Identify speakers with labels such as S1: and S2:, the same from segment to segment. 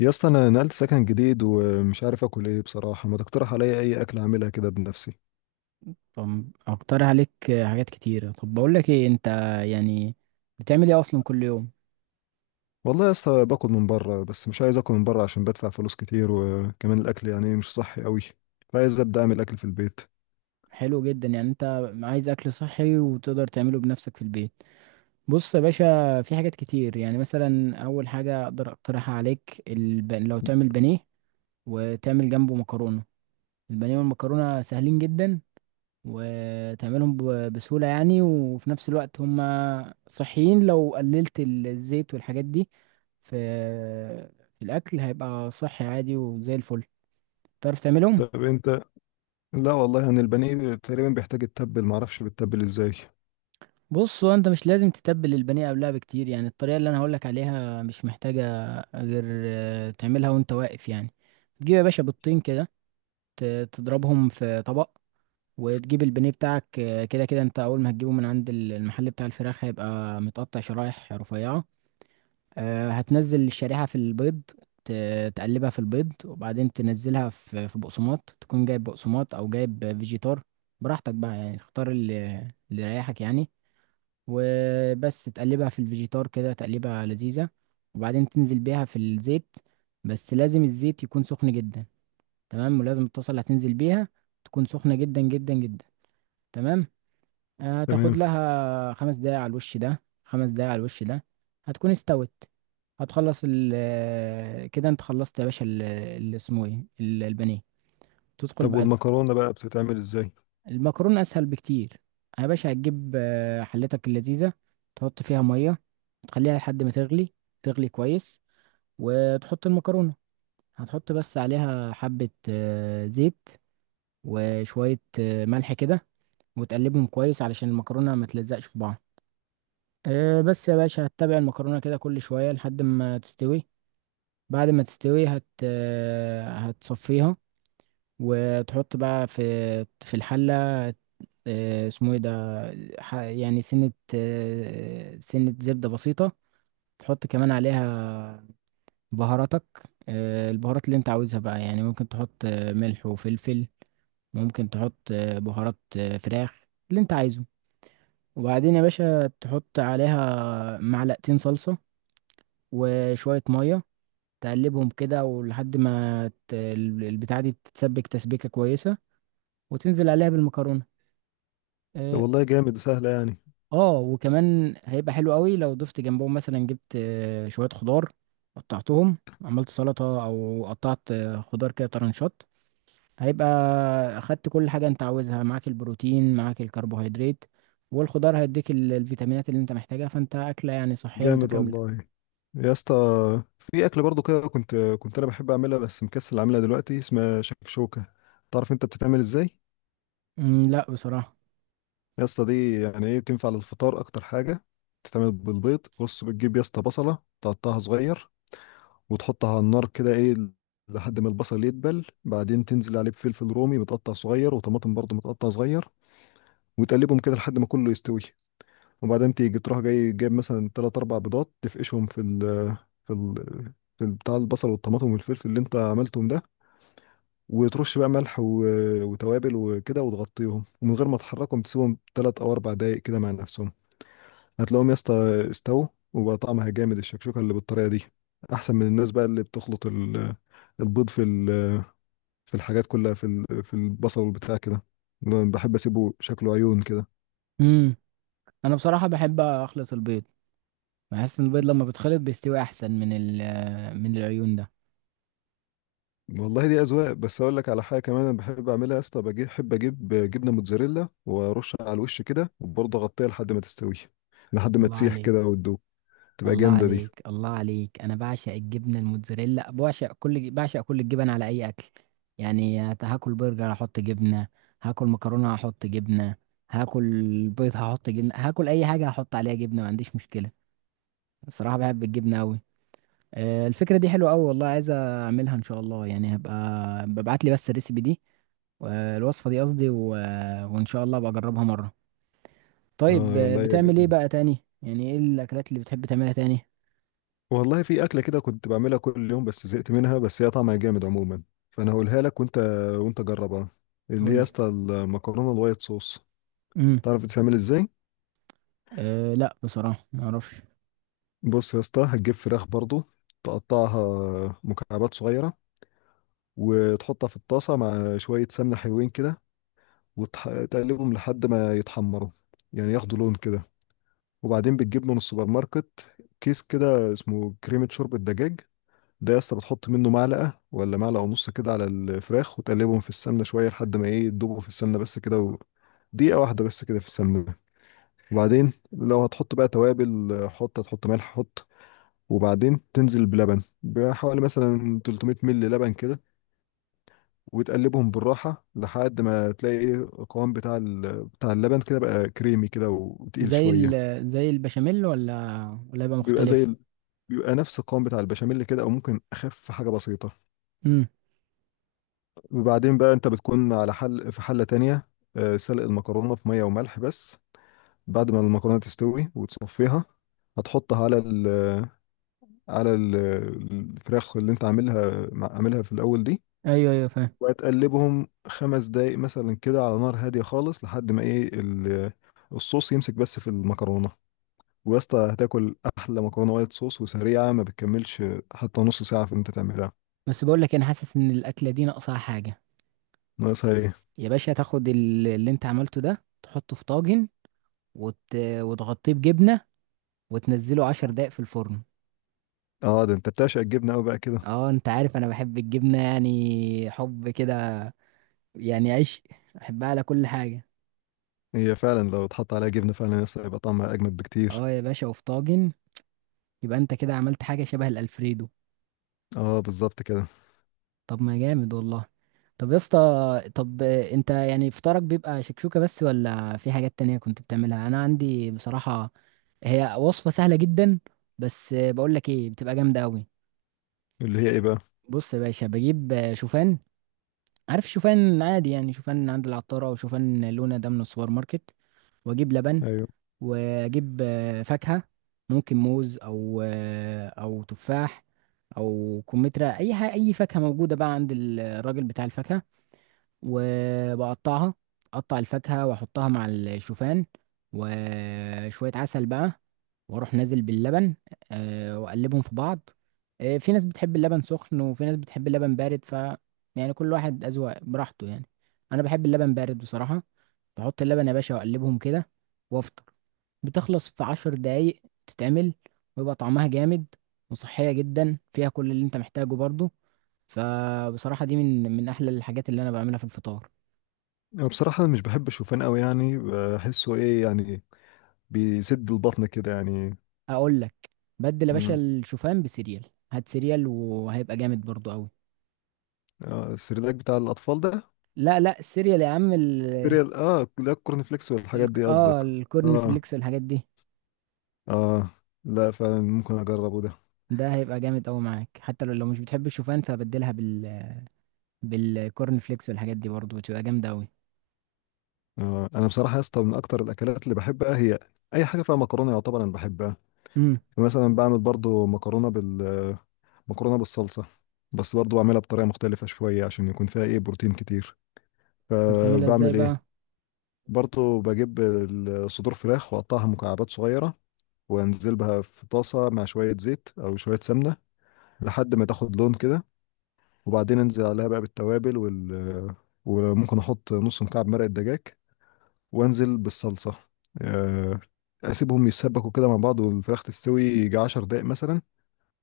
S1: يا اسطى، انا نقلت سكن جديد ومش عارف اكل ايه بصراحه. ما تقترح عليا اي اكل اعملها كده بنفسي؟
S2: طب اقترح عليك حاجات كتيرة. طب بقول لك ايه؟ انت يعني بتعمل ايه اصلا كل يوم؟
S1: والله يا اسطى، باكل من بره، بس مش عايز اكل من بره عشان بدفع فلوس كتير، وكمان الاكل يعني مش صحي قوي. فعايز ابدا اعمل اكل في البيت.
S2: حلو جدا. انت عايز اكل صحي وتقدر تعمله بنفسك في البيت. بص يا باشا، في حاجات كتير. يعني مثلا اول حاجة اقدر اقترحها عليك، لو تعمل بانيه وتعمل جنبه مكرونة. البانيه والمكرونة سهلين جدا وتعملهم بسهولة، يعني وفي نفس الوقت هم صحيين. لو قللت الزيت والحاجات دي في في الأكل هيبقى صحي عادي وزي الفل. تعرف تعملهم؟
S1: طب انت. لا والله، يعني البانيه تقريبا بيحتاج يتبل، ما اعرفش بيتبل ازاي.
S2: بص، هو انت مش لازم تتبل البانيه قبلها بكتير. يعني الطريقة اللي انا هقولك عليها مش محتاجة غير تعملها وانت واقف. يعني تجيب يا باشا بيضتين كده، تضربهم في طبق، وتجيب البانيه بتاعك. كده كده انت اول ما هتجيبه من عند المحل بتاع الفراخ هيبقى متقطع شرايح رفيعة. هتنزل الشريحة في البيض، تقلبها في البيض، وبعدين تنزلها في بقسماط. تكون جايب بقسماط أو جايب فيجيتار، براحتك بقى. يعني تختار اللي يريحك، يعني. وبس تقلبها في الفيجيتار كده، تقلبها لذيذة. وبعدين تنزل بيها في الزيت، بس لازم الزيت يكون سخن جدا. تمام؟ ولازم الطاسة اللي هتنزل بيها تكون سخنة جدا جدا جدا. تمام؟
S1: تمام.
S2: تاخد لها 5 دقايق على الوش ده، 5 دقايق على الوش ده، هتكون استوت. هتخلص ال آه، كده انت خلصت يا باشا اللي اسمه ايه، البانيه. تدخل
S1: طب
S2: بعد
S1: والمكرونه بقى بتتعمل ازاي؟
S2: المكرونة، اسهل بكتير يا باشا. هتجيب حلتك اللذيذة، تحط فيها مية، تخليها لحد ما تغلي، تغلي كويس، وتحط المكرونة. هتحط بس عليها حبة زيت وشوية ملح كده، وتقلبهم كويس علشان المكرونة ما تلزقش في بعض. بس يا باشا هتتابع المكرونة كده كل شوية لحد ما تستوي. بعد ما تستوي هت آه، هتصفيها، وتحط بقى في الحلة اسمه ايه ده، سنة سنة زبدة بسيطة. تحط كمان عليها بهاراتك، البهارات اللي انت عاوزها بقى. يعني ممكن تحط ملح وفلفل، ممكن تحط بهارات فراخ، اللي انت عايزه. وبعدين يا باشا تحط عليها معلقتين صلصة وشوية مية، تقلبهم كده ولحد ما البتاعة دي تتسبك تسبيكة كويسة، وتنزل عليها بالمكرونة.
S1: طب
S2: اه.
S1: والله جامد، سهله يعني.
S2: وكمان هيبقى حلو قوي لو ضفت جنبهم، مثلا جبت شوية خضار، قطعتهم، عملت سلطة، او قطعت خضار كده طرنشات. هيبقى اخدت كل حاجة انت عاوزها، معاك البروتين، معاك الكربوهيدرات، والخضار هيديك الفيتامينات اللي انت محتاجها. فانت اكلة يعني صحية
S1: جامد
S2: متكاملة.
S1: والله يا اسطى. في اكل برضو كده كنت انا بحب اعملها، بس مكسل اعملها دلوقتي، اسمها شكشوكه. تعرف انت بتتعمل ازاي؟
S2: لا بصراحة.
S1: يا اسطى دي يعني ايه، بتنفع للفطار اكتر حاجه. بتتعمل بالبيض. بص، بتجيب يا اسطى بصله، تقطعها صغير وتحطها على النار كده، ايه، لحد ما البصل يدبل. بعدين تنزل عليه بفلفل رومي متقطع صغير وطماطم برضو متقطع صغير، وتقلبهم كده لحد ما كله يستوي. وبعدين تيجي تروح جاي جايب مثلا تلات أربع بيضات، تفقشهم في ال في بتاع البصل والطماطم والفلفل اللي انت عملتهم ده. وترش بقى ملح وتوابل وكده، وتغطيهم ومن غير ما تحركهم تسيبهم تلات أو أربع دقايق كده مع نفسهم. هتلاقيهم يا اسطى استووا، وبقى طعمها جامد، الشكشوكة اللي بالطريقة دي. أحسن من الناس بقى اللي بتخلط البيض في الحاجات كلها، في البصل والبتاع كده. أنا بحب أسيبه شكله عيون كده.
S2: مم. انا بصراحة بحب اخلط البيض، بحس ان البيض لما بيتخلط بيستوي احسن من ال من العيون ده.
S1: والله دي اذواق. بس اقول لك على حاجه كمان انا بحب اعملها يا اسطى، بجيب، بحب اجيب جبنه موتزاريلا وارشها على الوش كده، وبرضه اغطيها لحد ما تستوي، لحد ما
S2: الله
S1: تسيح
S2: عليك.
S1: كده وتدوب، تبقى
S2: الله
S1: جامده دي.
S2: عليك، الله عليك. انا بعشق الجبنه الموتزاريلا، بعشق كل الجبن على اي اكل. يعني هاكل برجر هحط جبنه، هاكل مكرونه هحط جبنه، هاكل بيض هحط جبنه، هاكل اي حاجه هحط عليها جبنه، ما عنديش مشكله. الصراحه بحب الجبنه قوي. الفكره دي حلوه قوي والله، عايز اعملها ان شاء الله. يعني هبقى ببعت لي بس الريسيبي دي، الوصفه دي قصدي. وان شاء الله بجربها مره. طيب،
S1: اه والله يا
S2: بتعمل ايه
S1: جامد.
S2: بقى تاني؟ يعني ايه الاكلات اللي بتحب تعملها تاني؟
S1: والله في اكله كده كنت بعملها كل يوم بس زهقت منها، بس هي طعمها جامد عموما. فانا هقولها لك وانت جربها. اللي هي
S2: قول
S1: يا
S2: لي.
S1: اسطى المكرونه الوايت صوص.
S2: امم
S1: تعرف تتعمل ازاي؟
S2: أه، لا بصراحه ما اعرفش.
S1: بص يا اسطى، هتجيب فراخ برضه، تقطعها مكعبات صغيره، وتحطها في الطاسه مع شويه سمنه حلوين كده، وتقلبهم لحد ما يتحمروا، يعني ياخدوا لون كده. وبعدين بتجيب من السوبر ماركت كيس كده اسمه كريمة شوربة دجاج. ده يا اسطى بتحط منه معلقة ولا معلقة ونص كده على الفراخ، وتقلبهم في السمنة شوية لحد ما ايه، يدوبوا في السمنة بس كده، دقيقة واحدة بس كده في السمنة. وبعدين لو هتحط بقى توابل، هتحط ملح حط. وبعدين تنزل بلبن بحوالي مثلا 300 مل لبن كده، وتقلبهم بالراحة لحد ما تلاقي ايه، القوام بتاع اللبن كده بقى كريمي كده وتقيل
S2: زي
S1: شوية.
S2: ال زي البشاميل، ولا يبقى
S1: بيبقى زي
S2: مختلف؟
S1: ال... بيبقى نفس القوام بتاع البشاميل كده، او ممكن اخف حاجة بسيطة.
S2: امم.
S1: وبعدين بقى انت بتكون على حل في حلة تانية، سلق المكرونة في مية وملح بس. بعد ما المكرونة تستوي وتصفيها، هتحطها على الفراخ اللي انت عاملها عاملها في الاول دي.
S2: ايوه، ايوه فاهم.
S1: وهتقلبهم خمس دقايق مثلا كده على نار هادية خالص لحد ما ايه الصوص يمسك بس في المكرونة. ويا اسطى هتاكل أحلى مكرونة وايت صوص، وسريعة ما بتكملش حتى نص ساعة في انت تعملها.
S2: بس بقول لك إيه، انا حاسس ان الاكله دي ناقصها حاجه.
S1: ناقصها ايه؟
S2: يا باشا تاخد اللي انت عملته ده، تحطه في طاجن وت... وتغطيه بجبنه، وتنزله 10 دقايق في الفرن.
S1: اه، ده انت بتعشق الجبنة أوي بقى كده.
S2: اه انت عارف انا بحب الجبنه، يعني حب كده، يعني عيش. احبها على كل حاجه.
S1: هي فعلا لو اتحط عليها جبنة فعلا لسه هيبقى طعمها أجمد بكتير.
S2: اه يا باشا، وفي طاجن يبقى انت كده عملت حاجة شبه الألفريدو.
S1: اه، بالظبط كده.
S2: طب ما جامد والله. طب يا اسطى، طب انت يعني فطارك بيبقى شكشوكة بس، ولا في حاجات تانية كنت بتعملها؟ انا عندي بصراحة هي وصفة سهلة جدا، بس بقول لك ايه، بتبقى جامدة قوي.
S1: اللي هي ايه بقى؟
S2: بص يا باشا، بجيب شوفان. عارف شوفان عادي؟ يعني شوفان عند العطارة او شوفان لونة ده من السوبر ماركت. واجيب لبن،
S1: ايوه.
S2: واجيب فاكهة. ممكن موز او او تفاح او كمثرى، اي حاجة، اي فاكهة موجودة بقى عند الراجل بتاع الفاكهة. وبقطعها، اقطع الفاكهة واحطها مع الشوفان، وشوية عسل بقى، واروح نازل باللبن. واقلبهم في بعض. في ناس بتحب اللبن سخن، وفي ناس بتحب اللبن بارد، ف يعني كل واحد أذواق، براحته يعني. انا بحب اللبن بارد بصراحة. بحط اللبن يا باشا واقلبهم كده وافطر. بتخلص في 10 دقايق، تتعمل ويبقى طعمها جامد، وصحية جدا فيها كل اللي انت محتاجه برضو. فبصراحة دي من أحلى الحاجات اللي أنا بعملها في الفطار.
S1: أنا بصراحة مش بحب الشوفان أوي، يعني بحسه ايه يعني، بيسد البطن كده يعني.
S2: أقول لك، بدل يا باشا
S1: امم
S2: الشوفان بسيريال، هات سيريال وهيبقى جامد برضو أوي.
S1: آه، السردك بتاع الأطفال ده.
S2: لا لا، السيريال يا عم ال،
S1: سيريال، اه لا، الكورن فليكس والحاجات دي قصدك.
S2: الكورن
S1: اه.
S2: فليكس والحاجات دي.
S1: اه، لا فعلا ممكن اجربه ده.
S2: ده هيبقى جامد أوي معاك. حتى لو مش بتحب الشوفان فبدلها بالكورن فليكس والحاجات دي، برضو بتبقى جامدة أوي.
S1: آه. انا بصراحه يا اسطى من اكتر الاكلات اللي بحبها، هي اي حاجه فيها مكرونه يعتبر انا بحبها.
S2: امم.
S1: مثلا بعمل برضو مكرونه بالصلصه، بس برضو بعملها بطريقه مختلفه شويه عشان يكون فيها ايه، بروتين كتير.
S2: بتعملها ازاي
S1: فبعمل ايه،
S2: بقى؟
S1: برضو بجيب صدور فراخ واقطعها مكعبات صغيره، وانزل بها في طاسه مع شويه زيت او شويه سمنه لحد ما تاخد لون كده. وبعدين انزل عليها بقى بالتوابل وال وممكن احط نص مكعب مرقه دجاج، وانزل بالصلصه. آه، اسيبهم يتسبكوا كده مع بعض والفراخ تستوي يجي 10 دقايق مثلا.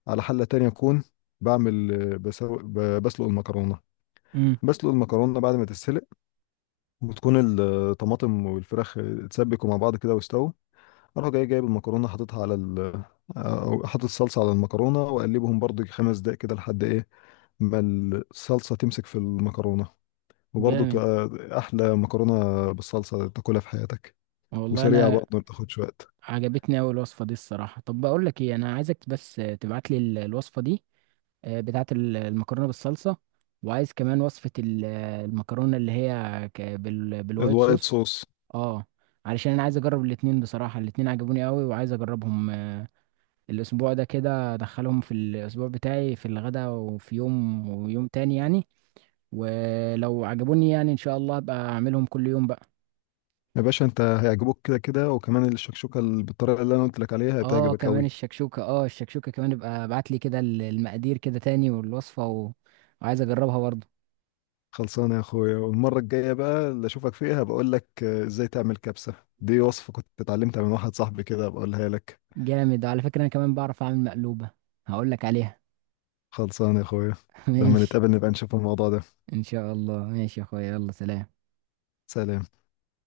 S1: على حله تانية اكون بعمل بسلق المكرونه.
S2: امم.
S1: بسلق المكرونه، بعد ما تتسلق وتكون الطماطم والفراخ اتسبكوا مع بعض كده واستووا، اروح جاي جايب المكرونه حاططها أو حاطط الصلصه على المكرونه، واقلبهم برضو خمس دقايق كده لحد ايه ما الصلصه تمسك في المكرونه. وبرضه
S2: جامد
S1: بتبقى احلى مكرونه بالصلصه تاكلها في حياتك،
S2: والله.
S1: وسريعه
S2: انا
S1: برضه ما بتاخدش وقت.
S2: عجبتني اوي الوصفه دي الصراحه. طب بقول لك ايه، انا عايزك بس تبعت لي الوصفه دي، بتاعه المكرونه بالصلصه. وعايز كمان وصفه المكرونه اللي هي بالوايت
S1: الوايت
S2: صوص.
S1: صوص.
S2: اه، علشان انا عايز اجرب الاتنين بصراحه. الاتنين عجبوني اوي وعايز اجربهم الاسبوع ده كده، ادخلهم في الاسبوع بتاعي في الغدا، وفي يوم ويوم تاني يعني. ولو عجبوني يعني ان شاء الله ابقى اعملهم كل يوم بقى.
S1: يا باشا انت هيعجبوك كده كده، وكمان الشكشوكه اللي بالطريقه اللي انا قلت لك عليها
S2: اه
S1: هتعجبك
S2: كمان
S1: قوي.
S2: الشكشوكة، اه الشكشوكة كمان ابقى ابعت لي كده المقادير كده تاني، والوصفة وعايز اجربها برضه.
S1: خلصانه يا اخويا، والمره الجايه بقى اللي اشوفك فيها بقول لك ازاي تعمل كبسه. دي وصفه كنت اتعلمتها من واحد صاحبي كده، بقولها لك.
S2: جامد. وعلى فكرة انا كمان بعرف اعمل مقلوبة، هقول لك عليها.
S1: خلصانه يا اخويا، لما
S2: ماشي.
S1: نتقابل نبقى نشوف الموضوع ده.
S2: ان شاء الله، ماشي يا اخويا، يلا سلام.
S1: سلام.